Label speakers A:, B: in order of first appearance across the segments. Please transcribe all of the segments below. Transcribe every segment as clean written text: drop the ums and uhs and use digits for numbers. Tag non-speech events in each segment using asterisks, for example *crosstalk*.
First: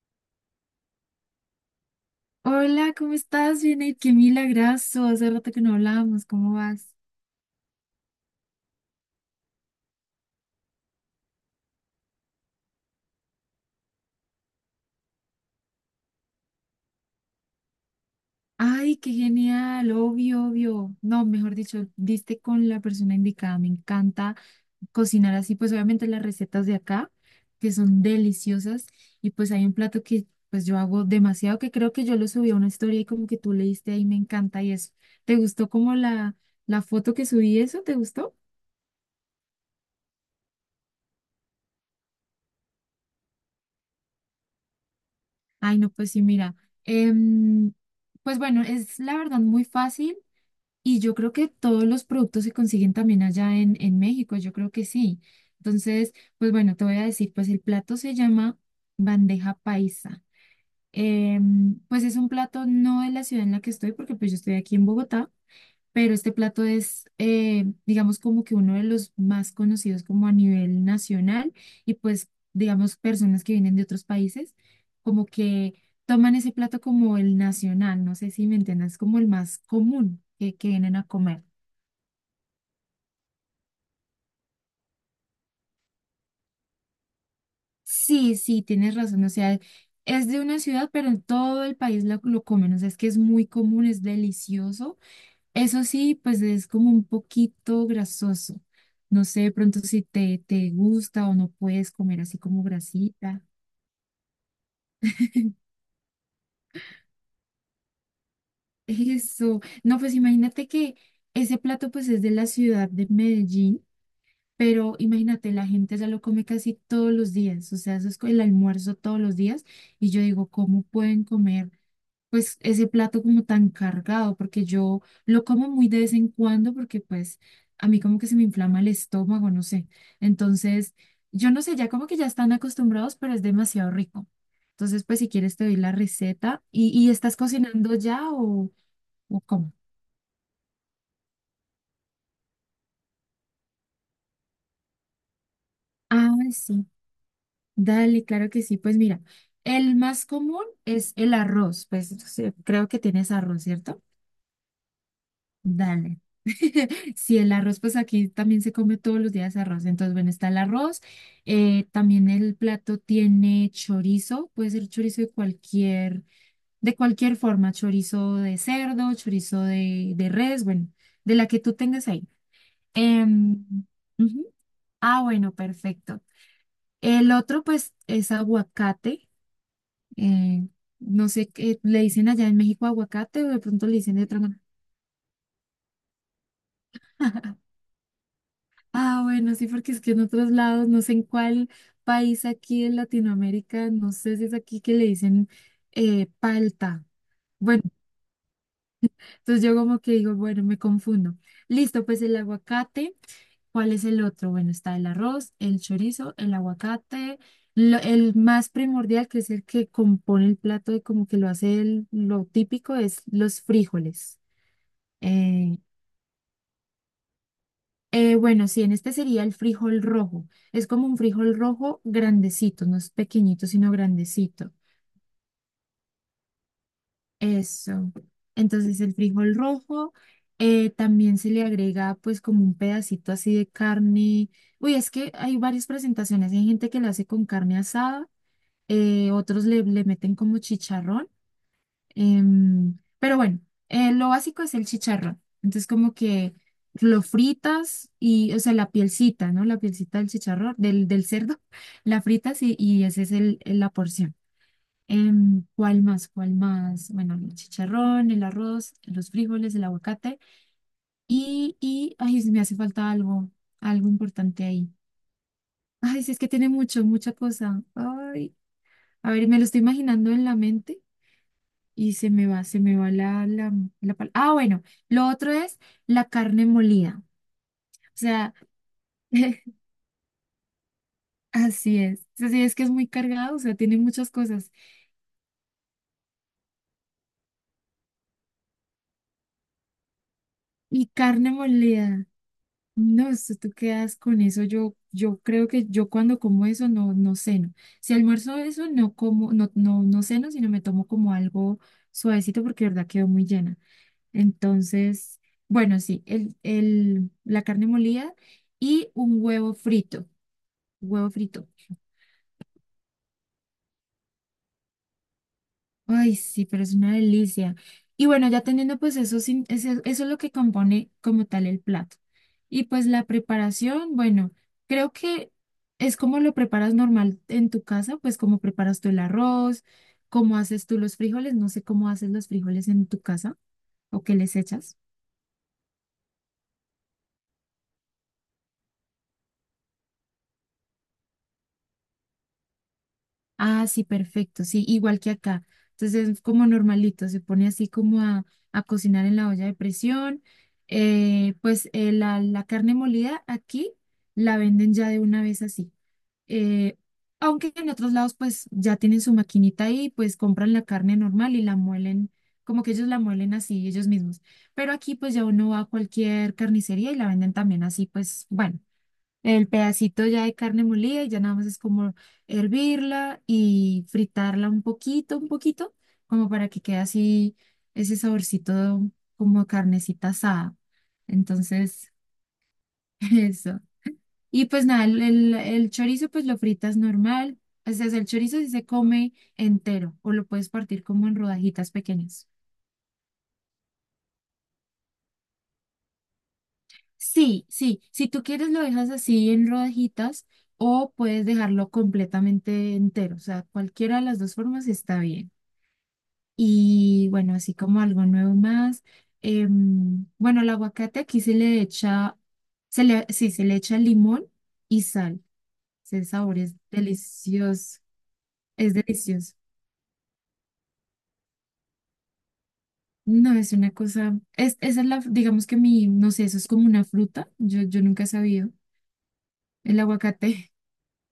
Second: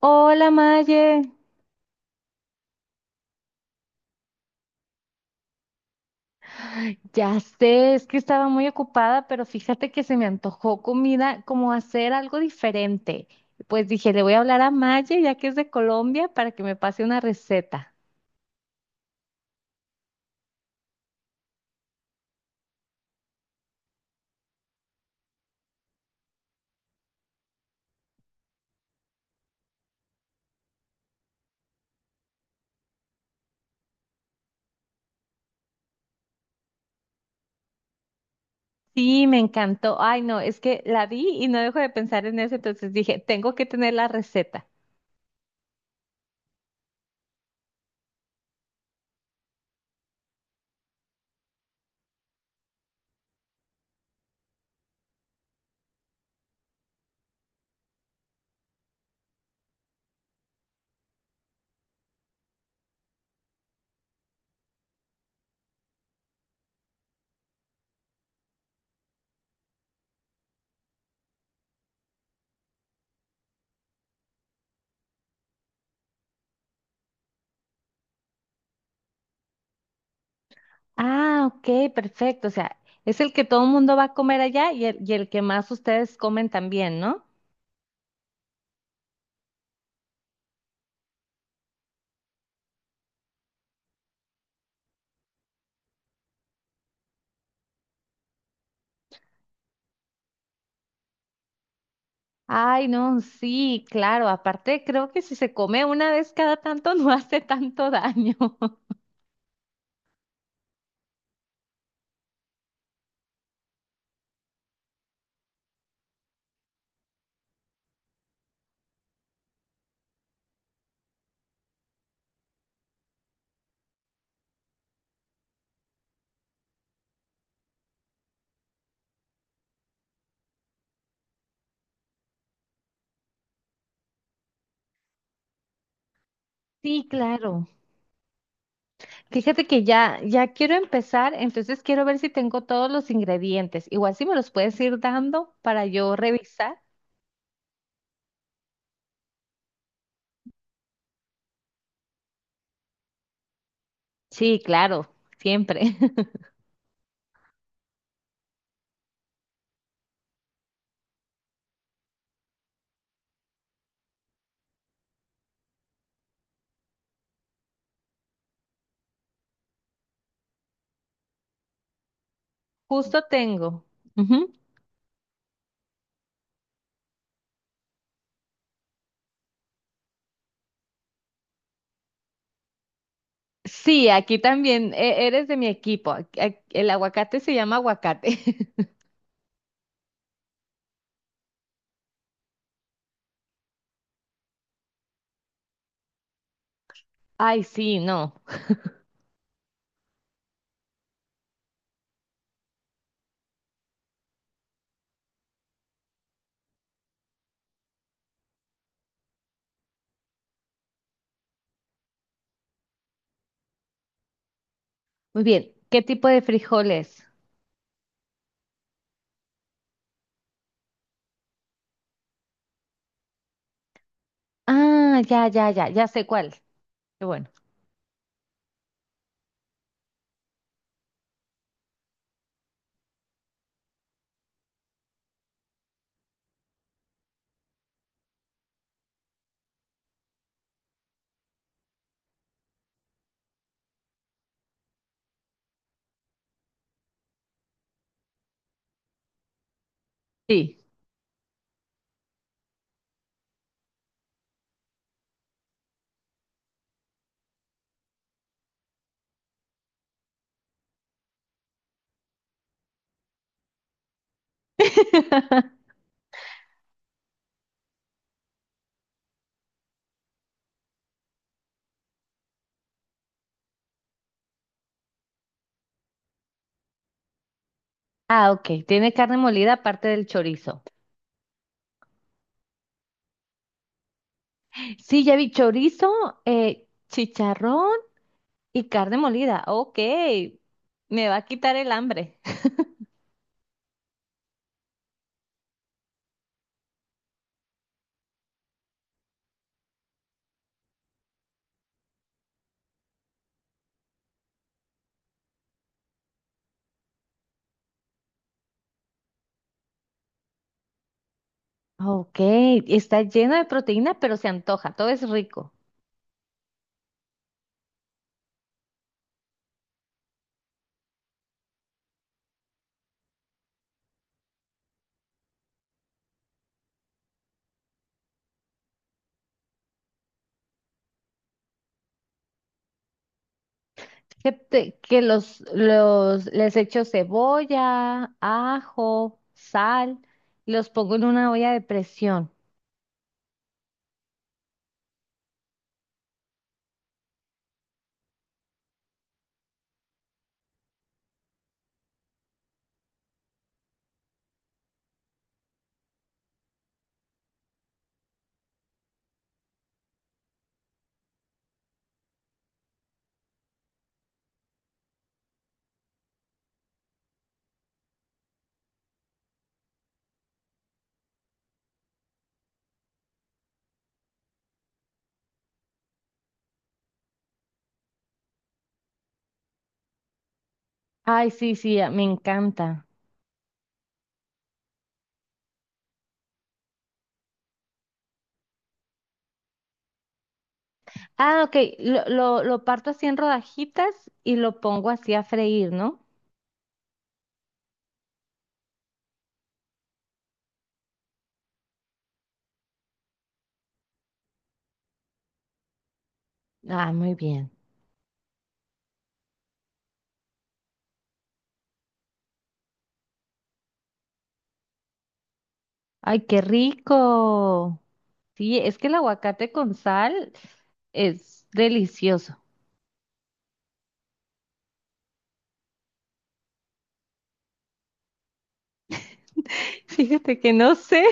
A: Hola Maye,
B: Hola, ¿cómo estás? Bien, y qué milagrazo. Hace rato que no hablábamos. ¿Cómo vas?
A: ya sé, es que estaba muy ocupada, pero fíjate que se me antojó comida, como hacer algo diferente. Pues dije, le voy a hablar a Maye, ya que es de Colombia, para que me pase una receta.
B: Ay, qué genial, obvio, obvio. No, mejor dicho, diste con la persona indicada. Me encanta cocinar así, pues obviamente las recetas de acá, que son deliciosas. Y pues hay un plato que pues yo hago demasiado, que creo que yo lo subí a una historia y como que tú leíste ahí, me encanta y eso. ¿Te gustó como la foto que subí eso? ¿Te gustó?
A: Sí, me encantó. Ay, no, es que la vi y no dejo de pensar en eso, entonces dije, tengo que tener la receta.
B: Ay, no, pues sí, mira. em, pues bueno, es la verdad muy fácil. Y yo creo que todos los productos se consiguen también allá en México, yo creo que sí. Entonces, pues bueno, te voy a decir, pues el plato se llama bandeja paisa. Pues es un plato no de la ciudad en la que estoy, porque pues yo estoy aquí en Bogotá, pero este plato es, digamos, como que uno de los más conocidos como a nivel nacional y pues, digamos, personas que vienen de otros países, como que toman ese plato como el nacional, no sé si me entiendes, como el más común que vienen a comer.
A: Ah, ok, perfecto. O sea, es el que todo el mundo va a comer allá y el que más ustedes comen también, ¿no?
B: Sí, sí, tienes razón. O sea, es de una ciudad, pero en todo el país lo comen. O sea, es que es muy común, es delicioso. Eso sí, pues es como un poquito grasoso. No sé, de pronto si te gusta o no puedes comer así como
A: Ay, no,
B: grasita.
A: sí, claro. Aparte, creo que si se come una vez cada tanto *laughs* no hace tanto daño.
B: *laughs*
A: *laughs*
B: Eso. No, pues imagínate que ese plato pues es de la ciudad de Medellín, pero imagínate, la gente ya lo come casi todos los días. O sea, eso es el almuerzo todos los días. Y yo digo, ¿cómo pueden comer pues ese plato como tan cargado? Porque yo lo como muy de vez en cuando, porque pues a mí como que se me inflama el estómago, no sé. Entonces, yo no sé, ya como que ya están acostumbrados, pero es demasiado rico. Entonces, pues si quieres te doy la receta.
A: Sí,
B: Y estás
A: claro.
B: cocinando ya o
A: Fíjate
B: cómo?
A: que ya quiero empezar, entonces quiero ver si tengo todos los ingredientes. Igual si me los puedes ir dando para yo
B: Ah,
A: revisar.
B: sí, dale, claro que sí. Pues mira, el más común es el arroz, pues sí, creo que tienes arroz, ¿cierto?
A: Sí, claro, siempre.
B: Dale.
A: *laughs*
B: *laughs* si el arroz, pues aquí también se come todos los días arroz. Entonces, bueno, está el arroz. También el plato tiene chorizo, puede ser chorizo de cualquier forma, chorizo de cerdo, chorizo de res, bueno, de la que tú tengas ahí.
A: Justo
B: Em,
A: tengo.
B: Ujú.
A: Ujú.
B: Ah, bueno, perfecto. El otro, pues, es aguacate. eh, no sé qué le dicen allá en México, aguacate, o de pronto le
A: Sí,
B: dicen de
A: aquí
B: otra manera.
A: también eres de mi equipo. El aguacate se
B: *laughs*
A: llama aguacate. *laughs*
B: Ah, bueno, sí, porque es que en otros lados, no sé en cuál país aquí en Latinoamérica, no sé si es aquí que le dicen palta.
A: Ay,
B: Bueno,
A: sí, no.
B: entonces yo como que digo, bueno, me confundo. Listo, pues el aguacate. ¿Cuál es el otro? Bueno, está el arroz, el chorizo, el aguacate, lo- el más primordial, que es el que compone el plato y como que lo hace el- lo típico, es los frijoles.
A: Muy bien.
B: Eh,
A: ¿Qué tipo de frijoles?
B: Bueno, sí, en este sería el frijol rojo. Es como un frijol rojo grandecito, no es pequeñito, sino grandecito.
A: Ah, ya sé cuál. Qué bueno.
B: Eso. Entonces el frijol rojo, también se le agrega pues como un pedacito así de carne. Uy, es que hay varias presentaciones. Hay gente que lo hace con carne asada, otros le meten como chicharrón. Pero bueno, lo básico es el chicharrón. Entonces, como que lo fritas y, o sea, la pielcita, ¿no? La pielcita del chicharrón,
A: Sí.
B: del cerdo, *laughs* la fritas y esa es el- la porción. ¿Cuál más? ¿Cuál más? Bueno, el chicharrón, el arroz, los frijoles, el aguacate y, ay, me hace falta algo, algo importante ahí.
A: *laughs*
B: Ay, sí, es que tiene mucho, mucha cosa. Ay, a ver, me lo estoy imaginando en la mente. Y se me va la pal- Ah, bueno, lo otro es la carne molida. O
A: Ah,
B: sea,
A: ok. Tiene carne molida
B: *laughs*
A: aparte del chorizo.
B: así es. Así es que es muy cargado, o sea, tiene muchas cosas.
A: Sí, ya vi chorizo, chicharrón y carne molida. Ok.
B: Y
A: Me va a
B: carne
A: quitar el hambre.
B: molida. No, esto tú quedas con eso. Yo creo que yo cuando como eso no, no ceno. Si almuerzo eso, no como, no, no, no ceno, sino me tomo como algo suavecito porque de verdad quedo muy llena. Entonces, bueno, sí, la carne molida y un huevo frito. Huevo frito.
A: Ok. Está lleno de proteína, pero se antoja. Todo es rico.
B: Ay, sí, pero es una delicia. Y bueno, ya teniendo pues eso, sin- ese- eso es lo que compone como tal el plato. Y pues la preparación, bueno, creo que es como lo preparas normal en tu casa, pues como preparas tú el arroz, cómo haces tú los frijoles, no sé cómo haces los frijoles en tu casa o qué
A: Que,
B: les echas.
A: que les echo cebolla, ajo, sal, y los pongo en una olla de presión.
B: Ah, sí, perfecto, sí, igual que acá. Entonces es como normalito, se pone así como a cocinar en la olla de presión. Pues la carne molida aquí la venden ya de una vez así. Eh, Aunque en otros lados pues ya tienen su maquinita ahí, pues compran la carne normal y la muelen, como que ellos la muelen así ellos mismos. Pero aquí pues ya uno va a cualquier carnicería y la venden también así, pues bueno el pedacito ya de carne molida y ya nada más es como hervirla y fritarla un poquito, como para que quede así ese saborcito como carnecita asada.
A: Ay, sí, sí,
B: Entonces,
A: me encanta.
B: *laughs* eso. Y pues nada, el chorizo pues lo fritas normal. O sea, el chorizo sí se come entero o lo puedes partir como en
A: Ah, ok.
B: rodajitas
A: Lo,
B: pequeñas.
A: lo, lo parto así en rodajitas y lo pongo así a freír, ¿no?
B: Sí, sí, si tú quieres lo dejas así en rodajitas o puedes dejarlo completamente entero, o sea, cualquiera de las dos formas está bien.
A: Ah,
B: Y
A: muy
B: bueno,
A: bien.
B: así como algo nuevo más, bueno, el aguacate aquí se le echa, sí, se le echa limón y sal. Ese
A: Ay,
B: sabor
A: qué
B: es delicioso,
A: rico. Sí,
B: es
A: es que el
B: delicioso.
A: aguacate con sal es delicioso.
B: No, es una cosa, es, esa es la, digamos que mi, no sé, eso es como una fruta, yo nunca he sabido, el
A: *laughs* Fíjate
B: aguacate.
A: que no sé.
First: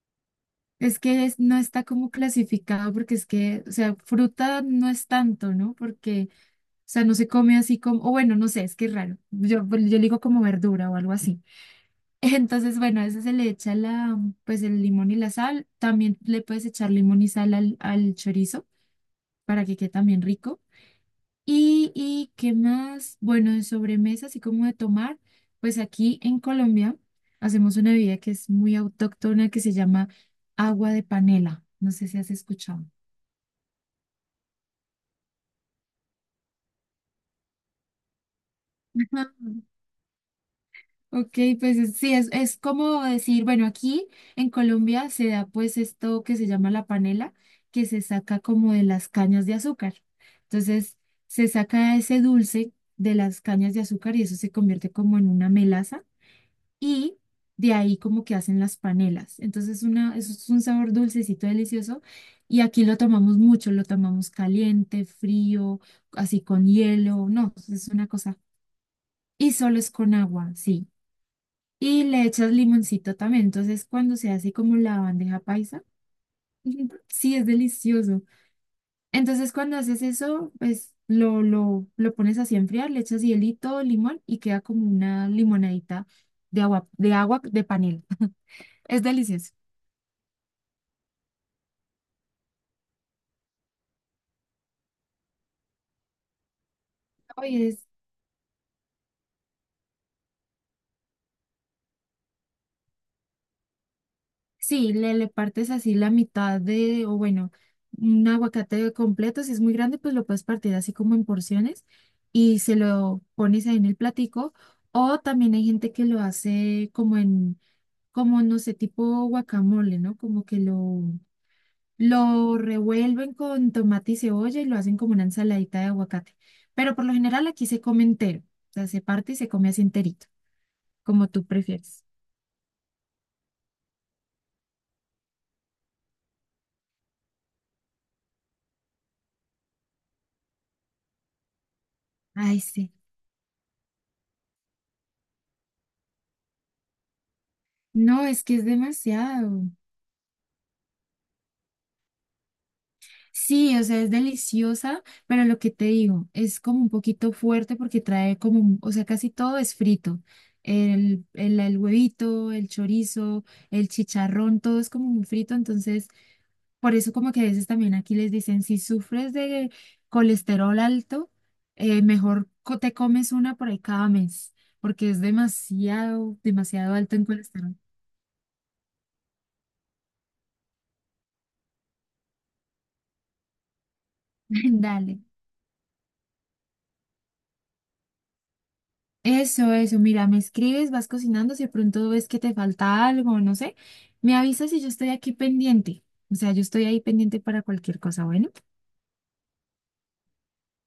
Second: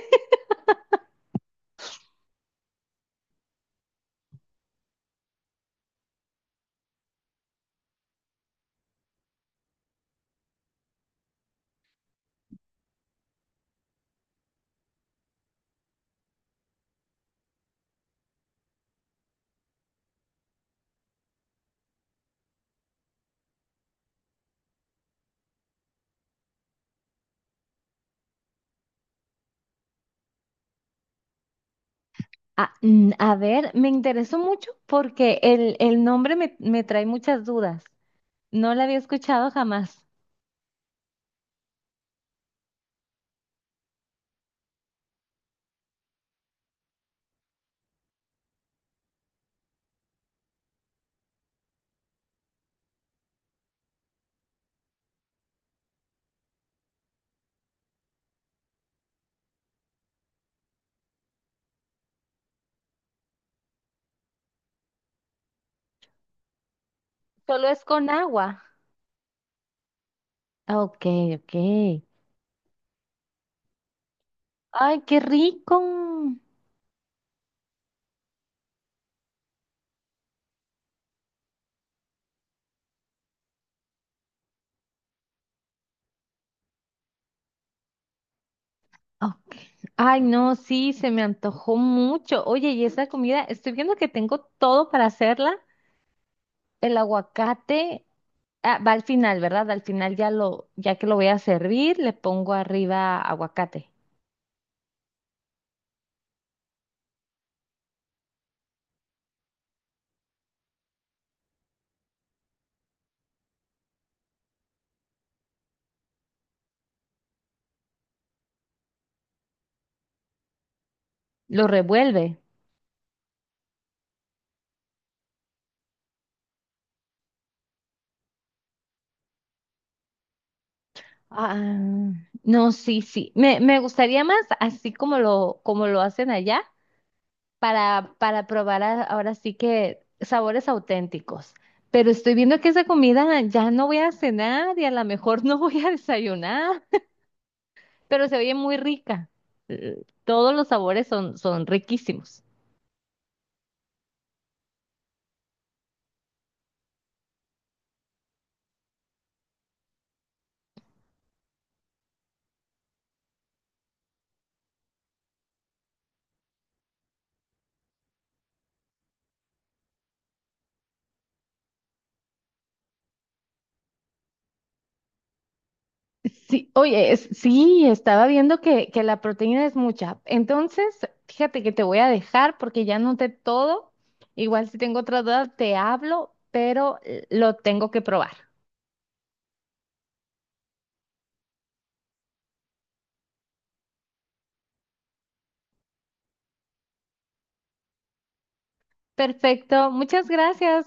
B: Es que es- no está como clasificado porque es que, o sea, fruta no es tanto, ¿no? Porque, o sea, no se come así como, o bueno, no sé, es que es raro. Yo, pues, yo le digo como verdura o algo así. *laughs* Entonces, bueno, a eso se le echa la, pues el limón y la sal. También le puedes echar limón y sal al, al chorizo para que quede también rico. Y qué más, bueno, de sobremesa, así como de tomar, pues aquí en Colombia hacemos una bebida que es muy autóctona que se llama agua de panela. No sé si has
A: Ah,
B: escuchado.
A: mm, a ver, me interesó mucho porque el nombre me trae muchas dudas. No la había
B: Ajá.
A: escuchado jamás.
B: Ok, pues es- sí, es como decir, bueno, aquí en Colombia se da pues esto que se llama la panela, que se saca como de las cañas de azúcar. Entonces, se saca ese dulce de las cañas de azúcar y eso se convierte como en una melaza y de ahí como que hacen las panelas. Entonces una, eso es un sabor dulcecito delicioso y aquí lo tomamos mucho, lo tomamos caliente, frío, así con hielo, no,
A: Solo es
B: es una
A: con
B: cosa.
A: agua.
B: Y solo es con agua,
A: Ah,
B: sí.
A: ok, ok.
B: Y le echas limoncito también. Entonces cuando se hace como la
A: Ay, qué
B: bandeja
A: rico.
B: paisa, *laughs* sí, es delicioso. Entonces cuando haces eso, pues... lo pones así a enfriar, le echas hielito, limón y queda como una limonadita de agua, de agua de panela. *laughs* Es delicioso.
A: Ok. Ay, no, sí, se me antojó mucho. Oye, y esa comida, estoy viendo que tengo todo para hacerla. El
B: Oye,
A: aguacate,
B: es-
A: ah, va al final, ¿verdad? Al final ya lo, ya que lo voy a servir, le pongo arriba aguacate.
B: sí, le partes así la mitad de, o bueno, un aguacate completo, si es muy grande, pues lo puedes partir así como en porciones y se lo pones ahí en el platico. O también hay gente que lo hace como en, como no sé, tipo guacamole, ¿no? Como que
A: Lo revuelve.
B: lo revuelven con tomate y cebolla y lo hacen como una ensaladita de aguacate. Pero por lo general aquí se come entero, o sea, se parte y se come así enterito, como tú
A: Ah,
B: prefieres.
A: no, sí, sí. Me gustaría más así como lo hacen allá para probar ahora sí que sabores auténticos. Pero estoy viendo
B: Ay,
A: que esa
B: sí.
A: comida ya no voy a cenar y a lo mejor *laughs* no voy a desayunar.
B: No,
A: Pero se
B: es
A: oye
B: que es
A: muy rica.
B: demasiado.
A: Todos los sabores son, son riquísimos.
B: Sí, o sea, es deliciosa, pero lo que te digo, es como un poquito fuerte porque trae como, un- o sea, casi todo es frito. El huevito, el chorizo, el chicharrón, todo es como muy frito, entonces por eso como que a veces también aquí les dicen, si sufres de colesterol alto, mejor co- te comes una por ahí cada mes, porque es demasiado,
A: Sí,
B: demasiado
A: oye,
B: alto en colesterol.
A: sí, estaba viendo que la proteína es mucha. Entonces, fíjate que te voy a dejar porque ya noté todo. Igual si
B: *laughs*
A: tengo
B: Dale.
A: otra duda, te hablo, pero lo tengo que probar.
B: Eso, mira, me escribes, vas cocinando, si de pronto ves que te falta algo, no sé, me avisas y yo estoy aquí pendiente. O sea, yo estoy ahí pendiente para cualquier cosa, bueno.
A: Perfecto, muchas gracias.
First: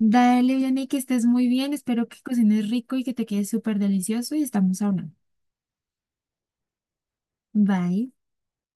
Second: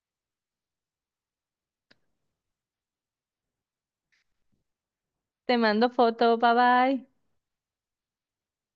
B: Dale, Vianney, que estés muy bien, espero que cocines rico y que te quede súper delicioso y estamos hablando.
A: Te mando foto, bye bye.
B: Bye.